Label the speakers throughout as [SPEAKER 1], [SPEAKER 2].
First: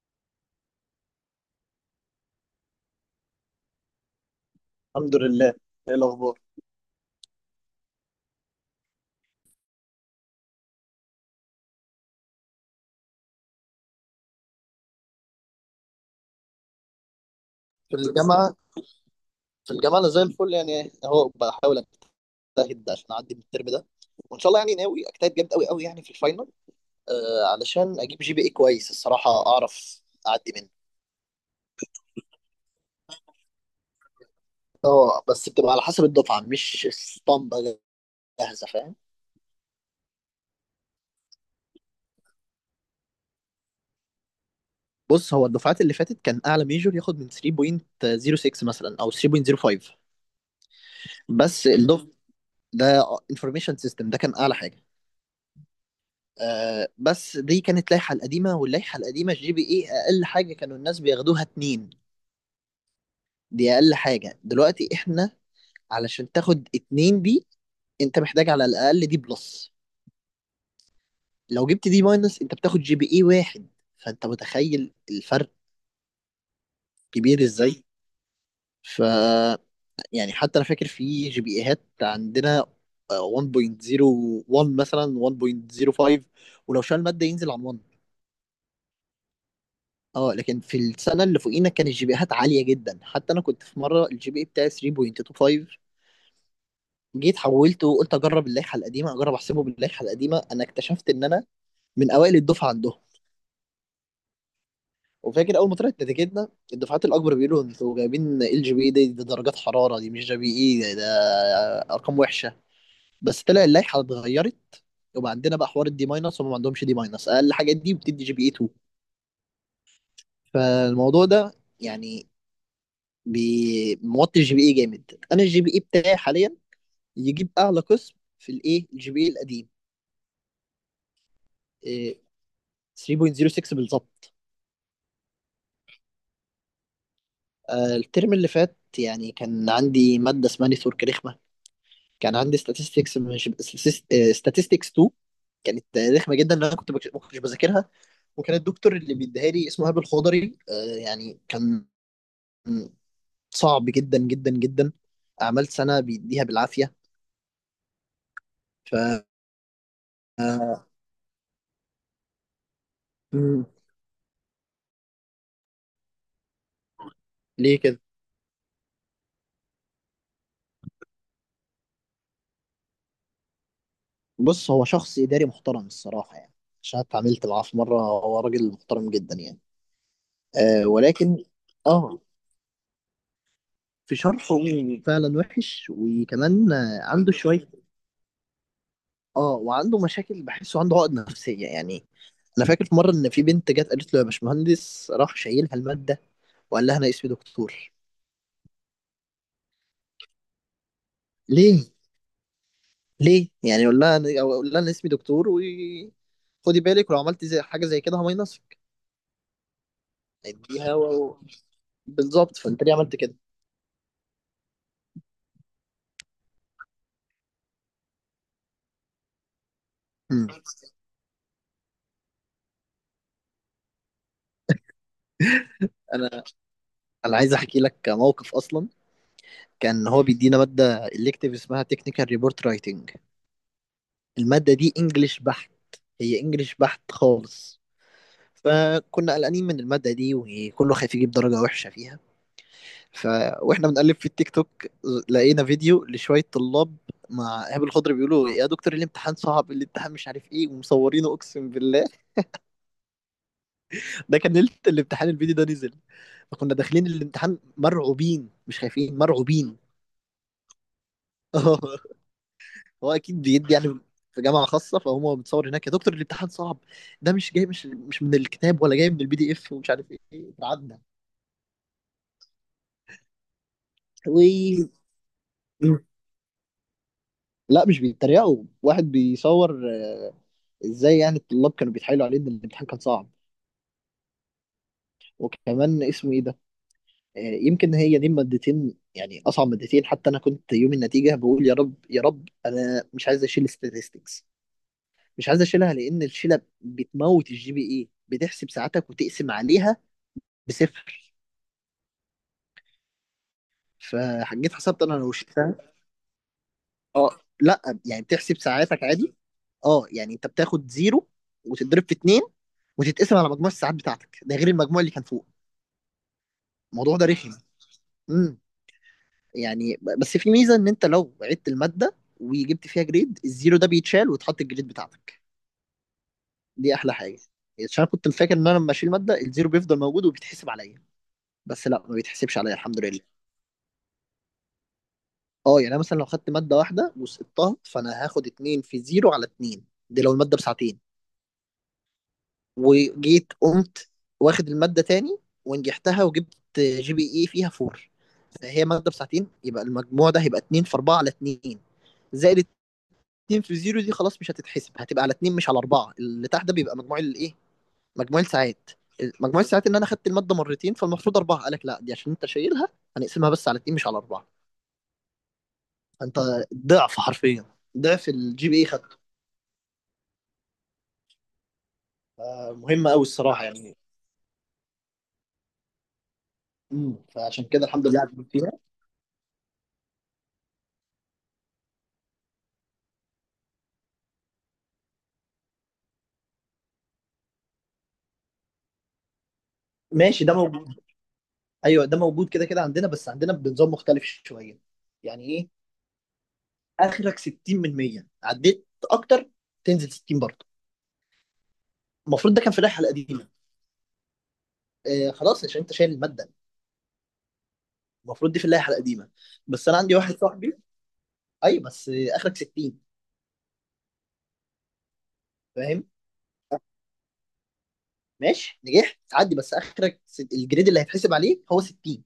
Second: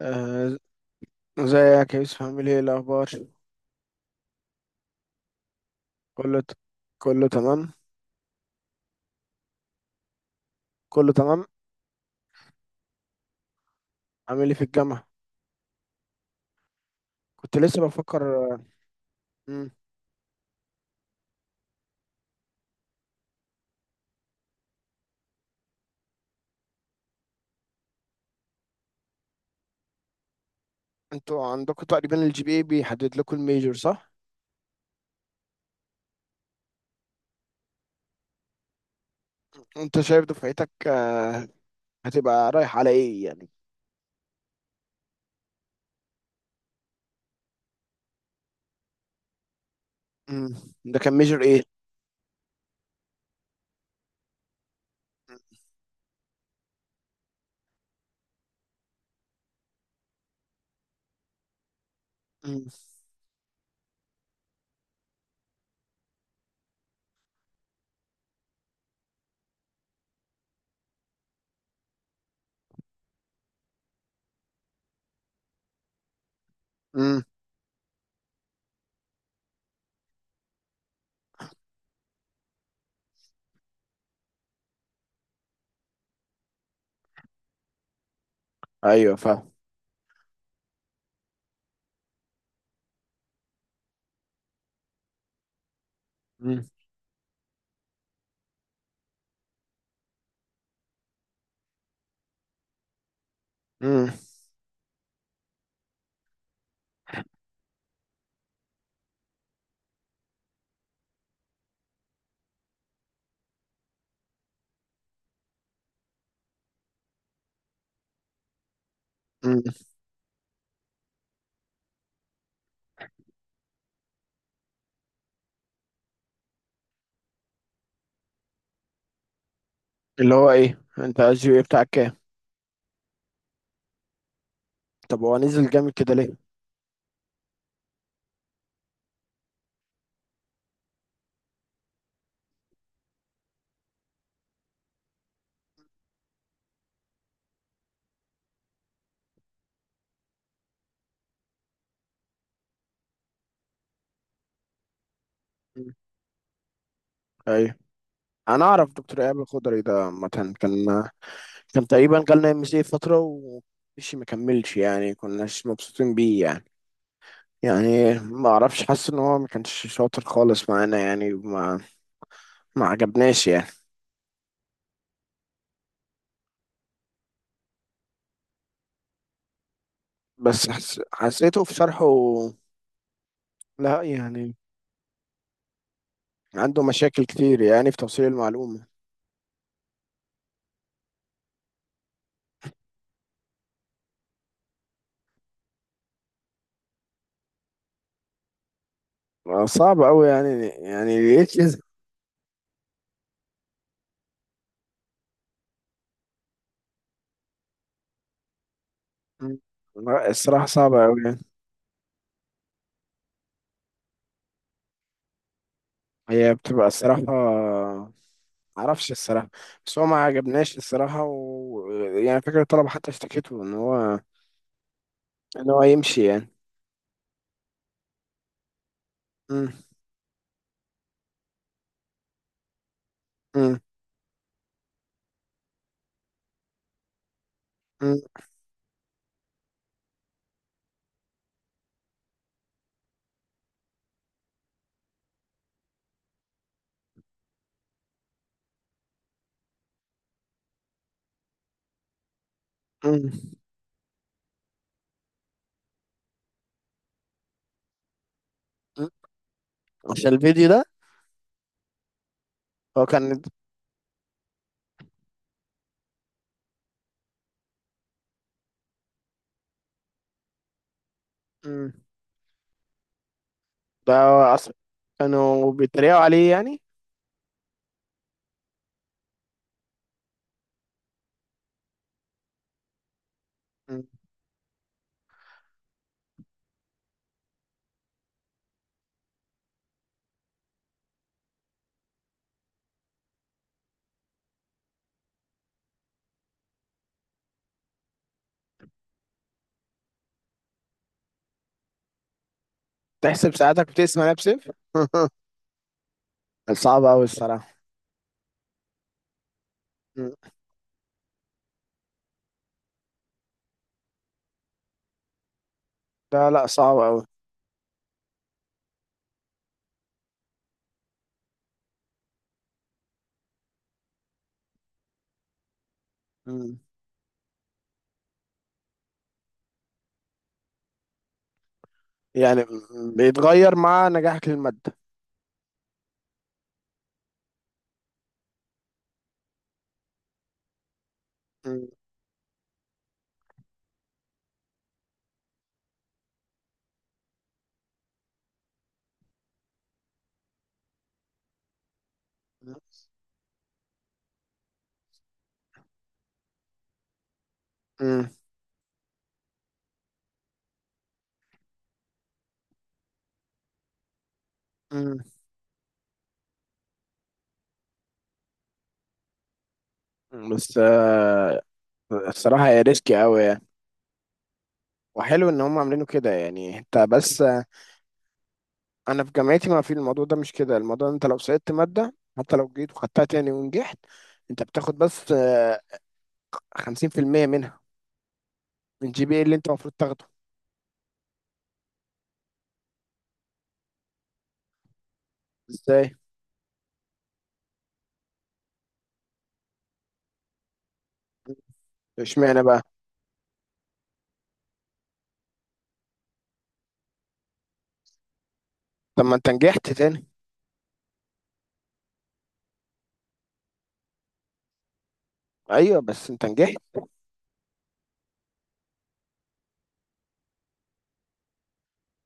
[SPEAKER 1] آه، ازيك يا يوسف، عامل ايه الاخبار؟
[SPEAKER 2] الحمد لله. ايه الاخبار؟
[SPEAKER 1] كله ت... كله تمام، كله تمام. عامل ايه في الجامعه؟ كنت لسه
[SPEAKER 2] في
[SPEAKER 1] بفكر.
[SPEAKER 2] الجامعة.
[SPEAKER 1] مم.
[SPEAKER 2] في الجامعة أنا زي الفل، يعني أهو بحاول أجتهد عشان أعدي من الترم ده، وإن شاء الله يعني ناوي أجتهد جامد أوي أوي يعني في الفاينل. آه، علشان أجيب جي بي إيه كويس الصراحة، أعرف أعدي منه.
[SPEAKER 1] انتوا عندكم تقريبا الجي بي اي بيحدد لكم الميجور، صح؟
[SPEAKER 2] أه بس بتبقى على حسب الدفعة، مش اسطمبة جاهزة، فاهم.
[SPEAKER 1] انت شايف دفعتك هتبقى رايح على ايه يعني؟
[SPEAKER 2] بص، هو الدفعات اللي فاتت كان أعلى ميجور ياخد من 3.06 مثلا أو 3.05.
[SPEAKER 1] مم. ده كان ميجور ايه؟
[SPEAKER 2] بس الدفعة ده انفورميشن سيستم ده كان أعلى حاجة. آه بس دي كانت لائحة القديمة، واللائحة القديمة الجي بي اي أقل حاجة كانوا الناس بياخدوها اتنين.
[SPEAKER 1] مم.
[SPEAKER 2] دي أقل حاجة دلوقتي. احنا علشان تاخد اتنين دي انت محتاج على الأقل دي بلس. لو جبت دي ماينس انت بتاخد جي بي اي واحد. فانت متخيل الفرق
[SPEAKER 1] مم.
[SPEAKER 2] كبير ازاي. ف يعني حتى انا فاكر في جي بي ايهات عندنا 1.01 مثلا 1.05. ولو شال مادة ينزل عن 1.
[SPEAKER 1] ايوه، فاهم.
[SPEAKER 2] اه لكن في السنه اللي فوقينا كان الجي بيهات عاليه جدا. حتى انا كنت في مره الجي بي بتاعي 3.25،
[SPEAKER 1] مم.
[SPEAKER 2] جيت حولته وقلت اجرب اللائحه القديمه، اجرب احسبه باللائحه القديمه. انا اكتشفت ان انا من اوائل الدفعه عندهم.
[SPEAKER 1] مم.
[SPEAKER 2] وفاكر اول ما طلعت نتيجتنا الدفعات الاكبر بيقولوا انتوا جايبين ال جي بي اي دي، دي درجات حراره دي مش جي بي اي ده، ده ارقام وحشه. بس طلع اللائحه اتغيرت. وبقى عندنا بقى حوار الدي ماينس، وما عندهمش دي ماينس. اقل حاجه دي بتدي جي بي اي 2.
[SPEAKER 1] مم.
[SPEAKER 2] فالموضوع ده يعني موطي الجي بي اي جامد. انا الجي بي اي بتاعي حاليا يجيب اعلى قسم في الايه، الجي بي اي القديم.
[SPEAKER 1] اللي هو ايه، انت الجي بي اي بتاعك كام؟
[SPEAKER 2] إيه، 3.06 بالظبط.
[SPEAKER 1] طب هو نزل جامد كده ليه؟
[SPEAKER 2] الترم اللي فات يعني كان عندي ماده اسمها نتورك رخمه. كان عندي statistics، مش statistics 2. كانت رخمه جدا، لان انا ما كنتش بذاكرها. وكان الدكتور اللي بيديها لي اسمه هاب الخضري، يعني كان صعب جدا جدا جدا. عملت
[SPEAKER 1] مم.
[SPEAKER 2] سنه بيديها بالعافيه.
[SPEAKER 1] ايوه، انا اعرف
[SPEAKER 2] ف
[SPEAKER 1] دكتور ايهاب الخضري ده. عامه كان
[SPEAKER 2] آه،
[SPEAKER 1] كان تقريبا جالنا ام سي فتره
[SPEAKER 2] مم،
[SPEAKER 1] ومشي، ما كملش يعني، كناش مبسوطين بيه يعني.
[SPEAKER 2] ليه كده؟
[SPEAKER 1] يعني ما اعرفش، حاسس ان هو ما كانش شاطر خالص معانا يعني، ما عجبناش يعني.
[SPEAKER 2] بص هو شخص إداري محترم الصراحة يعني. عشان اتعاملت معاه في مرة، هو راجل محترم جدا يعني.
[SPEAKER 1] بس
[SPEAKER 2] آه ولكن
[SPEAKER 1] حسيته في شرحه.
[SPEAKER 2] اه،
[SPEAKER 1] لا
[SPEAKER 2] في
[SPEAKER 1] يعني.
[SPEAKER 2] شرحه فعلا وحش، وكمان
[SPEAKER 1] عنده
[SPEAKER 2] آه
[SPEAKER 1] مشاكل
[SPEAKER 2] عنده
[SPEAKER 1] كتير
[SPEAKER 2] شوية.
[SPEAKER 1] يعني في توصيل المعلومة.
[SPEAKER 2] اه وعنده مشاكل، بحسه عنده عقد نفسية يعني. أنا فاكر في مرة إن في بنت جت قالت له يا باشمهندس، راح شايلها المادة، وقال لها أنا اسمي دكتور.
[SPEAKER 1] صعب قوي يعني ليه كده؟
[SPEAKER 2] ليه؟ ليه؟ يعني يقول لها أنا أو أقول لها أنا اسمي دكتور، و خدي بالك ولو عملت زي حاجة زي كده همينصك.
[SPEAKER 1] مم. لا، الصراحة
[SPEAKER 2] اديها
[SPEAKER 1] صعبة قوي
[SPEAKER 2] و...
[SPEAKER 1] يعني.
[SPEAKER 2] بالظبط. فأنت ليه عملت كده؟
[SPEAKER 1] هي بتبقى الصراحة، معرفش الصراحة. بس هو ما
[SPEAKER 2] مم.
[SPEAKER 1] عجبناش الصراحة. يعني فكرة الطلبة حتى اشتكته ان هو يمشي
[SPEAKER 2] انا
[SPEAKER 1] يعني.
[SPEAKER 2] انا عايز احكي لك موقف اصلا.
[SPEAKER 1] م-
[SPEAKER 2] كان هو بيدينا ماده الكتيف اسمها تكنيكال ريبورت رايتنج.
[SPEAKER 1] م-
[SPEAKER 2] الماده دي انجلش بحت، هي انجلش بحت خالص.
[SPEAKER 1] م-
[SPEAKER 2] فكنا قلقانين من الماده دي، وكله خايف يجيب درجه وحشه فيها. ف واحنا بنقلب في التيك توك، لقينا فيديو لشويه طلاب مع ايهاب الخضر، بيقولوا يا دكتور الامتحان صعب الامتحان مش عارف ايه، ومصورينه اقسم بالله.
[SPEAKER 1] م-
[SPEAKER 2] ده كان ليله الامتحان الفيديو ده نزل. فكنا داخلين الامتحان مرعوبين، مش
[SPEAKER 1] م.
[SPEAKER 2] خايفين مرعوبين.
[SPEAKER 1] عشان الفيديو ده هو
[SPEAKER 2] هو
[SPEAKER 1] كان.
[SPEAKER 2] اكيد بيدي يعني في جامعه خاصه، فهو متصور هناك يا دكتور الامتحان صعب، ده مش جاي مش من الكتاب ولا جاي من البي دي اف ومش عارف ايه. اتعدى.
[SPEAKER 1] مم. ده
[SPEAKER 2] و
[SPEAKER 1] أصلا كانوا بيتريقوا عليه يعني.
[SPEAKER 2] لا مش بيتريقوا. واحد بيصور. ازاي يعني؟ الطلاب كانوا بيتحايلوا عليه ان الامتحان كان صعب.
[SPEAKER 1] مم.
[SPEAKER 2] وكمان اسمه ايه ده، يمكن هي دي مادتين، يعني اصعب مادتين. حتى انا كنت يوم النتيجه بقول يا رب يا رب انا مش عايز اشيل statistics. مش عايز اشيلها لان الشيله بتموت الجي بي اي، بتحسب ساعتك وتقسم عليها بصفر.
[SPEAKER 1] تحسب ساعاتك بتقسم
[SPEAKER 2] فجيت
[SPEAKER 1] نفسك.
[SPEAKER 2] حسبت انا لو شلتها.
[SPEAKER 1] صعب أوي
[SPEAKER 2] اه.
[SPEAKER 1] الصراحة.
[SPEAKER 2] لا يعني بتحسب ساعاتك عادي. اه
[SPEAKER 1] مم.
[SPEAKER 2] يعني انت بتاخد زيرو وتتضرب في اتنين وتتقسم على مجموع الساعات بتاعتك، ده غير المجموع اللي كان فوق.
[SPEAKER 1] لا لا، صعب
[SPEAKER 2] الموضوع
[SPEAKER 1] أوي.
[SPEAKER 2] ده رخم. امم يعني بس في ميزه ان انت لو عدت الماده وجبت فيها جريد، الزيرو ده بيتشال وتحط الجريد بتاعتك.
[SPEAKER 1] مم.
[SPEAKER 2] دي احلى حاجه. عشان أنا كنت فاكر ان انا لما اشيل ماده الزيرو بيفضل موجود وبيتحسب عليا، بس لا ما بيتحسبش
[SPEAKER 1] يعني
[SPEAKER 2] عليا الحمد لله.
[SPEAKER 1] بيتغير مع نجاحك للمادة.
[SPEAKER 2] اه يعني انا مثلا لو خدت ماده واحده وسقطتها، فانا هاخد اتنين في زيرو على اتنين، دي لو الماده بساعتين.
[SPEAKER 1] مم.
[SPEAKER 2] وجيت قمت واخد المادة تاني ونجحتها وجبت جي بي اي فيها فور، فهي مادة بساعتين، يبقى المجموع ده هيبقى اتنين في أربعة على اتنين، زائد اتنين في زيرو، دي خلاص مش هتتحسب. هتبقى على اتنين مش على أربعة. اللي تحت ده بيبقى مجموع الإيه،
[SPEAKER 1] مم.
[SPEAKER 2] مجموع الساعات. مجموع الساعات إن أنا خدت المادة مرتين فالمفروض أربعة. قالك لا دي عشان أنت شايلها هنقسمها بس على اتنين مش على أربعة.
[SPEAKER 1] مم.
[SPEAKER 2] فأنت ضعف حرفيا، ضعف الجي بي اي خدته.
[SPEAKER 1] مم. بس الصراحة هي
[SPEAKER 2] مهمة
[SPEAKER 1] ريسكي
[SPEAKER 2] أوي
[SPEAKER 1] أوي
[SPEAKER 2] الصراحة
[SPEAKER 1] يعني.
[SPEAKER 2] يعني.
[SPEAKER 1] وحلو إن هم عاملينه كده يعني. أنت
[SPEAKER 2] مم.
[SPEAKER 1] بس
[SPEAKER 2] فعشان كده الحمد لله عديت فيها.
[SPEAKER 1] أنا في جامعتي ما في الموضوع ده، مش كده الموضوع. أنت لو سقطت مادة حتى لو جيت وخدتها تاني ونجحت، أنت بتاخد بس 50% منها، من جي بي إيه اللي انت المفروض تاخده.
[SPEAKER 2] ماشي ده موجود. ايوه ده موجود كده كده عندنا، بس عندنا بنظام مختلف شويه. يعني ايه؟
[SPEAKER 1] ازاي؟
[SPEAKER 2] اخرك 60 من 100، عديت اكتر تنزل 60 برضه. المفروض ده
[SPEAKER 1] اشمعنى
[SPEAKER 2] كان في
[SPEAKER 1] بقى؟
[SPEAKER 2] اللائحه القديمه. آه خلاص، عشان انت شايل الماده. المفروض دي في اللائحه
[SPEAKER 1] طب
[SPEAKER 2] القديمه.
[SPEAKER 1] ما انت
[SPEAKER 2] بس
[SPEAKER 1] نجحت
[SPEAKER 2] انا عندي
[SPEAKER 1] تاني.
[SPEAKER 2] واحد صاحبي، اي بس آه اخرك 60.
[SPEAKER 1] ايوه،
[SPEAKER 2] فاهم.
[SPEAKER 1] بس انت نجحت.
[SPEAKER 2] ماشي نجحت تعدي، بس اخرك الجريد اللي هيتحسب عليه هو 60.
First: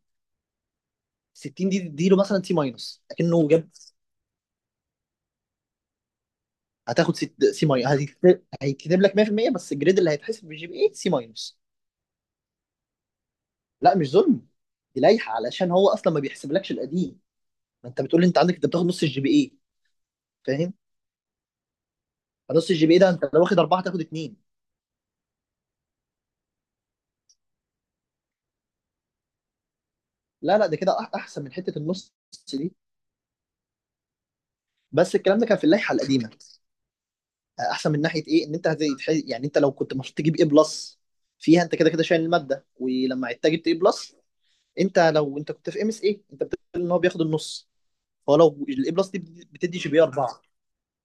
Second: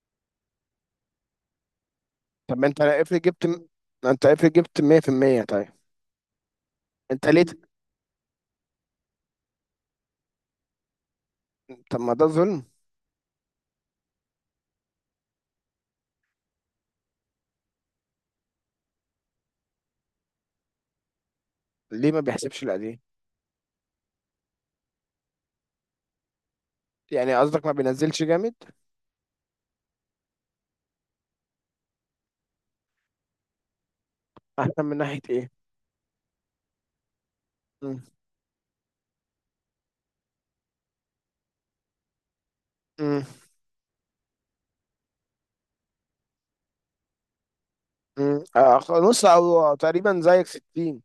[SPEAKER 2] 60 دي تديله مثلا سي
[SPEAKER 1] طب ما انت
[SPEAKER 2] ماينس
[SPEAKER 1] افرض جبت،
[SPEAKER 2] اكنه جاب.
[SPEAKER 1] 100% طيب. انت ليه
[SPEAKER 2] سي
[SPEAKER 1] ت-
[SPEAKER 2] ماينس. هيتكتب لك 100% بس الجريد اللي هيتحسب بالجي بي اي سي ماينس.
[SPEAKER 1] طب ما ده ظلم!
[SPEAKER 2] لا مش ظلم. دي لايحه علشان هو اصلا ما بيحسبلكش القديم. ما انت بتقول لي انت عندك انت بتاخد نص الجي بي اي، فاهم.
[SPEAKER 1] ليه ما بيحسبش
[SPEAKER 2] فنص الجي بي
[SPEAKER 1] القديم؟
[SPEAKER 2] اي ده انت لو واخد اربعه تاخد اثنين.
[SPEAKER 1] يعني قصدك ما بينزلش جامد؟
[SPEAKER 2] لا لا ده كده احسن من حته النص دي.
[SPEAKER 1] احسن من
[SPEAKER 2] بس
[SPEAKER 1] ناحية
[SPEAKER 2] الكلام ده كان
[SPEAKER 1] ايه؟
[SPEAKER 2] في اللائحه القديمه. احسن من
[SPEAKER 1] مم.
[SPEAKER 2] ناحيه ايه، ان انت يعني انت لو كنت المفروض تجيب ايه بلس فيها، انت كده كده شايل الماده
[SPEAKER 1] مم.
[SPEAKER 2] ولما عدت جبت ايه بلس. انت لو انت كنت في ام اس ايه انت بتقول ان هو بياخد النص. هو
[SPEAKER 1] مم.
[SPEAKER 2] لو الاي بلس دي
[SPEAKER 1] نص او
[SPEAKER 2] بتدي جي بي
[SPEAKER 1] تقريبا
[SPEAKER 2] 4،
[SPEAKER 1] زيك 60.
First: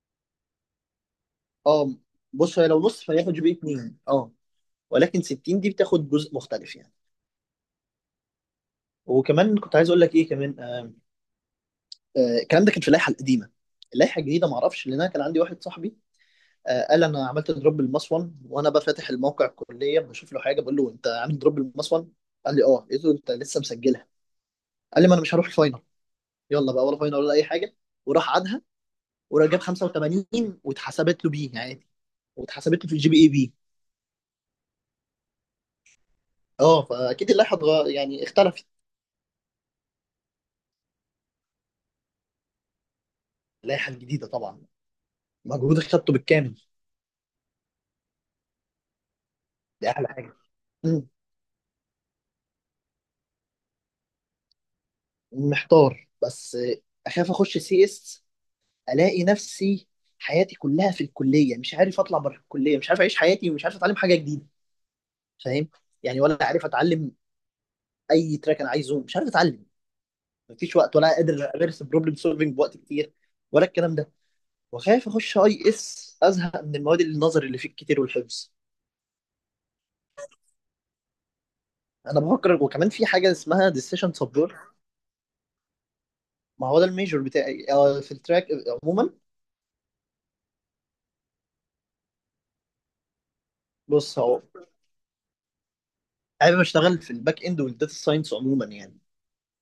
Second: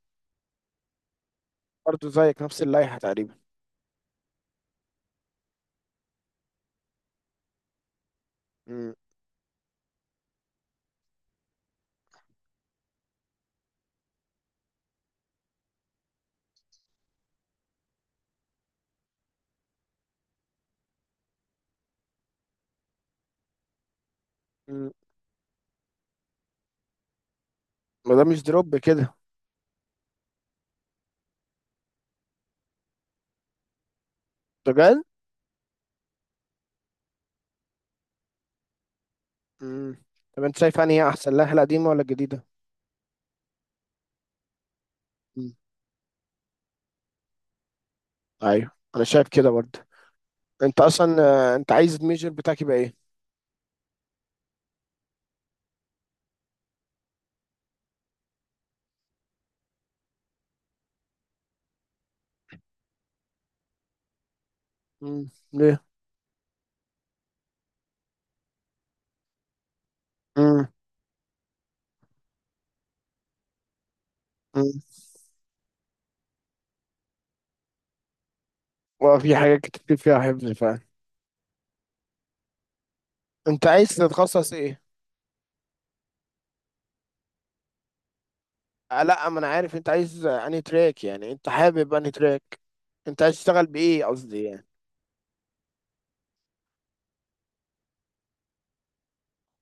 [SPEAKER 2] اه.
[SPEAKER 1] برضه زيك
[SPEAKER 2] بص
[SPEAKER 1] نفس
[SPEAKER 2] هي لو
[SPEAKER 1] اللائحة
[SPEAKER 2] نص فهياخد
[SPEAKER 1] تقريبا.
[SPEAKER 2] جي بي 2، اه. ولكن 60 دي بتاخد جزء مختلف يعني.
[SPEAKER 1] مم.
[SPEAKER 2] وكمان كنت عايز اقول لك ايه كمان، الكلام ده كان في اللائحه القديمه. اللائحه الجديده ما اعرفش، لان انا كان عندي واحد صاحبي، قال انا عملت دروب بالمصفن. وانا بقى فاتح الموقع الكليه بشوف له حاجه، بقول له انت عامل دروب بالمصفن. قال لي اه. قلت له انت لسه مسجلها؟
[SPEAKER 1] مم.
[SPEAKER 2] قال لي ما انا مش هروح الفاينل. يلا بقى، ولا فاينل ولا اي حاجه.
[SPEAKER 1] ما ده
[SPEAKER 2] وراح
[SPEAKER 1] مش
[SPEAKER 2] عادها،
[SPEAKER 1] دروب كده.
[SPEAKER 2] وراح جاب 85 واتحسبت له بيه عادي، واتحسبت له في الجي بي اي بي.
[SPEAKER 1] بجد؟
[SPEAKER 2] اه فاكيد اللائحه يعني اختلفت.
[SPEAKER 1] مم. طب انت شايف انهي احسن، اللائحة القديمة ولا الجديدة؟
[SPEAKER 2] اللائحه الجديده طبعا، مجهود خدته بالكامل.
[SPEAKER 1] ايوه، انا شايف كده برضه.
[SPEAKER 2] دي احلى حاجه.
[SPEAKER 1] انت اصلا آه، انت عايز الميجر بتاعك يبقى ايه؟
[SPEAKER 2] محتار بس، اخاف اخش سي اس الاقي نفسي حياتي كلها في الكليه، مش عارف اطلع بره الكليه، مش عارف اعيش حياتي، ومش عارف اتعلم حاجه جديده.
[SPEAKER 1] مم.
[SPEAKER 2] فاهم.
[SPEAKER 1] ليه؟
[SPEAKER 2] يعني ولا عارف اتعلم اي تراك انا عايزه، مش عارف اتعلم.
[SPEAKER 1] مم.
[SPEAKER 2] مفيش وقت، ولا قادر امارس بروبلم سولفنج بوقت كتير، ولا الكلام ده.
[SPEAKER 1] مم.
[SPEAKER 2] وخايف اخش اي اس ازهق من المواد النظري اللي فيه كتير والحفظ.
[SPEAKER 1] وفي حاجات كتير فيها حفظ فعلا.
[SPEAKER 2] انا بفكر، وكمان في حاجه
[SPEAKER 1] انت
[SPEAKER 2] اسمها
[SPEAKER 1] عايز
[SPEAKER 2] ديسيشن
[SPEAKER 1] تتخصص
[SPEAKER 2] سبورت.
[SPEAKER 1] ايه؟
[SPEAKER 2] ما هو ده الميجور بتاعي، في التراك
[SPEAKER 1] آه
[SPEAKER 2] عموما.
[SPEAKER 1] لا، ما انا عارف. انت عايز انهي تراك يعني، انت حابب انهي تراك؟ انت عايز تشتغل بايه،
[SPEAKER 2] بص هو
[SPEAKER 1] قصدي يعني؟
[SPEAKER 2] حابب اشتغل في الباك اند والداتا ساينس عموما يعني.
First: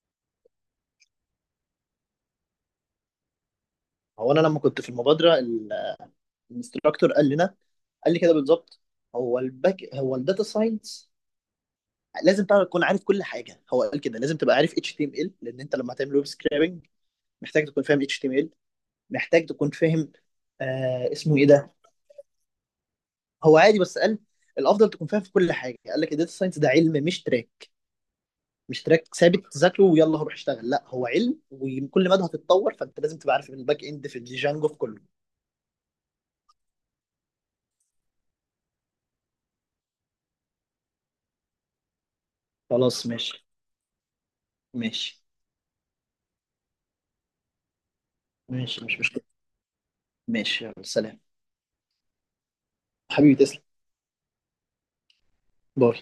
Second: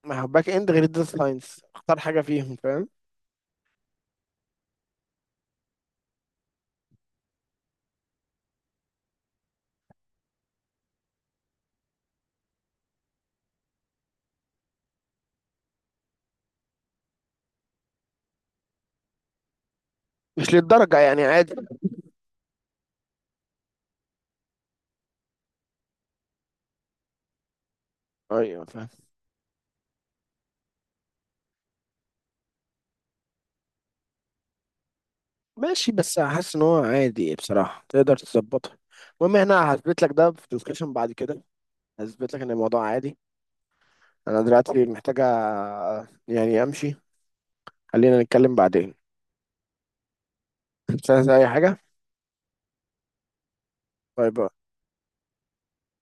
[SPEAKER 1] ما هو باك اند غير الداتا ساينس، اختار حاجه فيهم، فاهم؟
[SPEAKER 2] هو انا لما كنت في المبادره، الانستراكتور قال لنا، قال لي كده بالظبط، هو الباك هو الداتا ساينس، لازم بقى تكون عارف كل حاجه. هو قال كده لازم تبقى عارف اتش تي ام ال لان انت لما هتعمل ويب سكرابنج محتاج تكون فاهم اتش تي ام ال، محتاج تكون فاهم.
[SPEAKER 1] مش للدرجه
[SPEAKER 2] آه
[SPEAKER 1] يعني،
[SPEAKER 2] اسمه ايه
[SPEAKER 1] عادي.
[SPEAKER 2] ده، هو عادي بس قال الافضل تكون فاهم في كل حاجه. قال لك الداتا ساينس ده علم مش تراك.
[SPEAKER 1] ايوه،
[SPEAKER 2] مش
[SPEAKER 1] فاهم.
[SPEAKER 2] تراك ثابت تذاكره ويلا روح اشتغل، لا هو علم وكل مدى هتتطور. فانت لازم تبقى عارف الباك اند في الجانجو في كله.
[SPEAKER 1] ماشي، بس حاسس ان هو عادي بصراحه، تقدر تظبطها. المهم، احنا هثبت لك ده في ديسكشن بعد كده. هثبت لك ان الموضوع
[SPEAKER 2] خلاص
[SPEAKER 1] عادي.
[SPEAKER 2] ماشي.
[SPEAKER 1] انا دلوقتي محتاجة
[SPEAKER 2] ماشي.
[SPEAKER 1] يعني امشي. خلينا نتكلم
[SPEAKER 2] ماشي
[SPEAKER 1] بعدين.
[SPEAKER 2] مش مشكله. ماشي يلا
[SPEAKER 1] مش
[SPEAKER 2] سلام.
[SPEAKER 1] عايز اي حاجة.
[SPEAKER 2] حبيبي تسلم.
[SPEAKER 1] باي باي.
[SPEAKER 2] باي.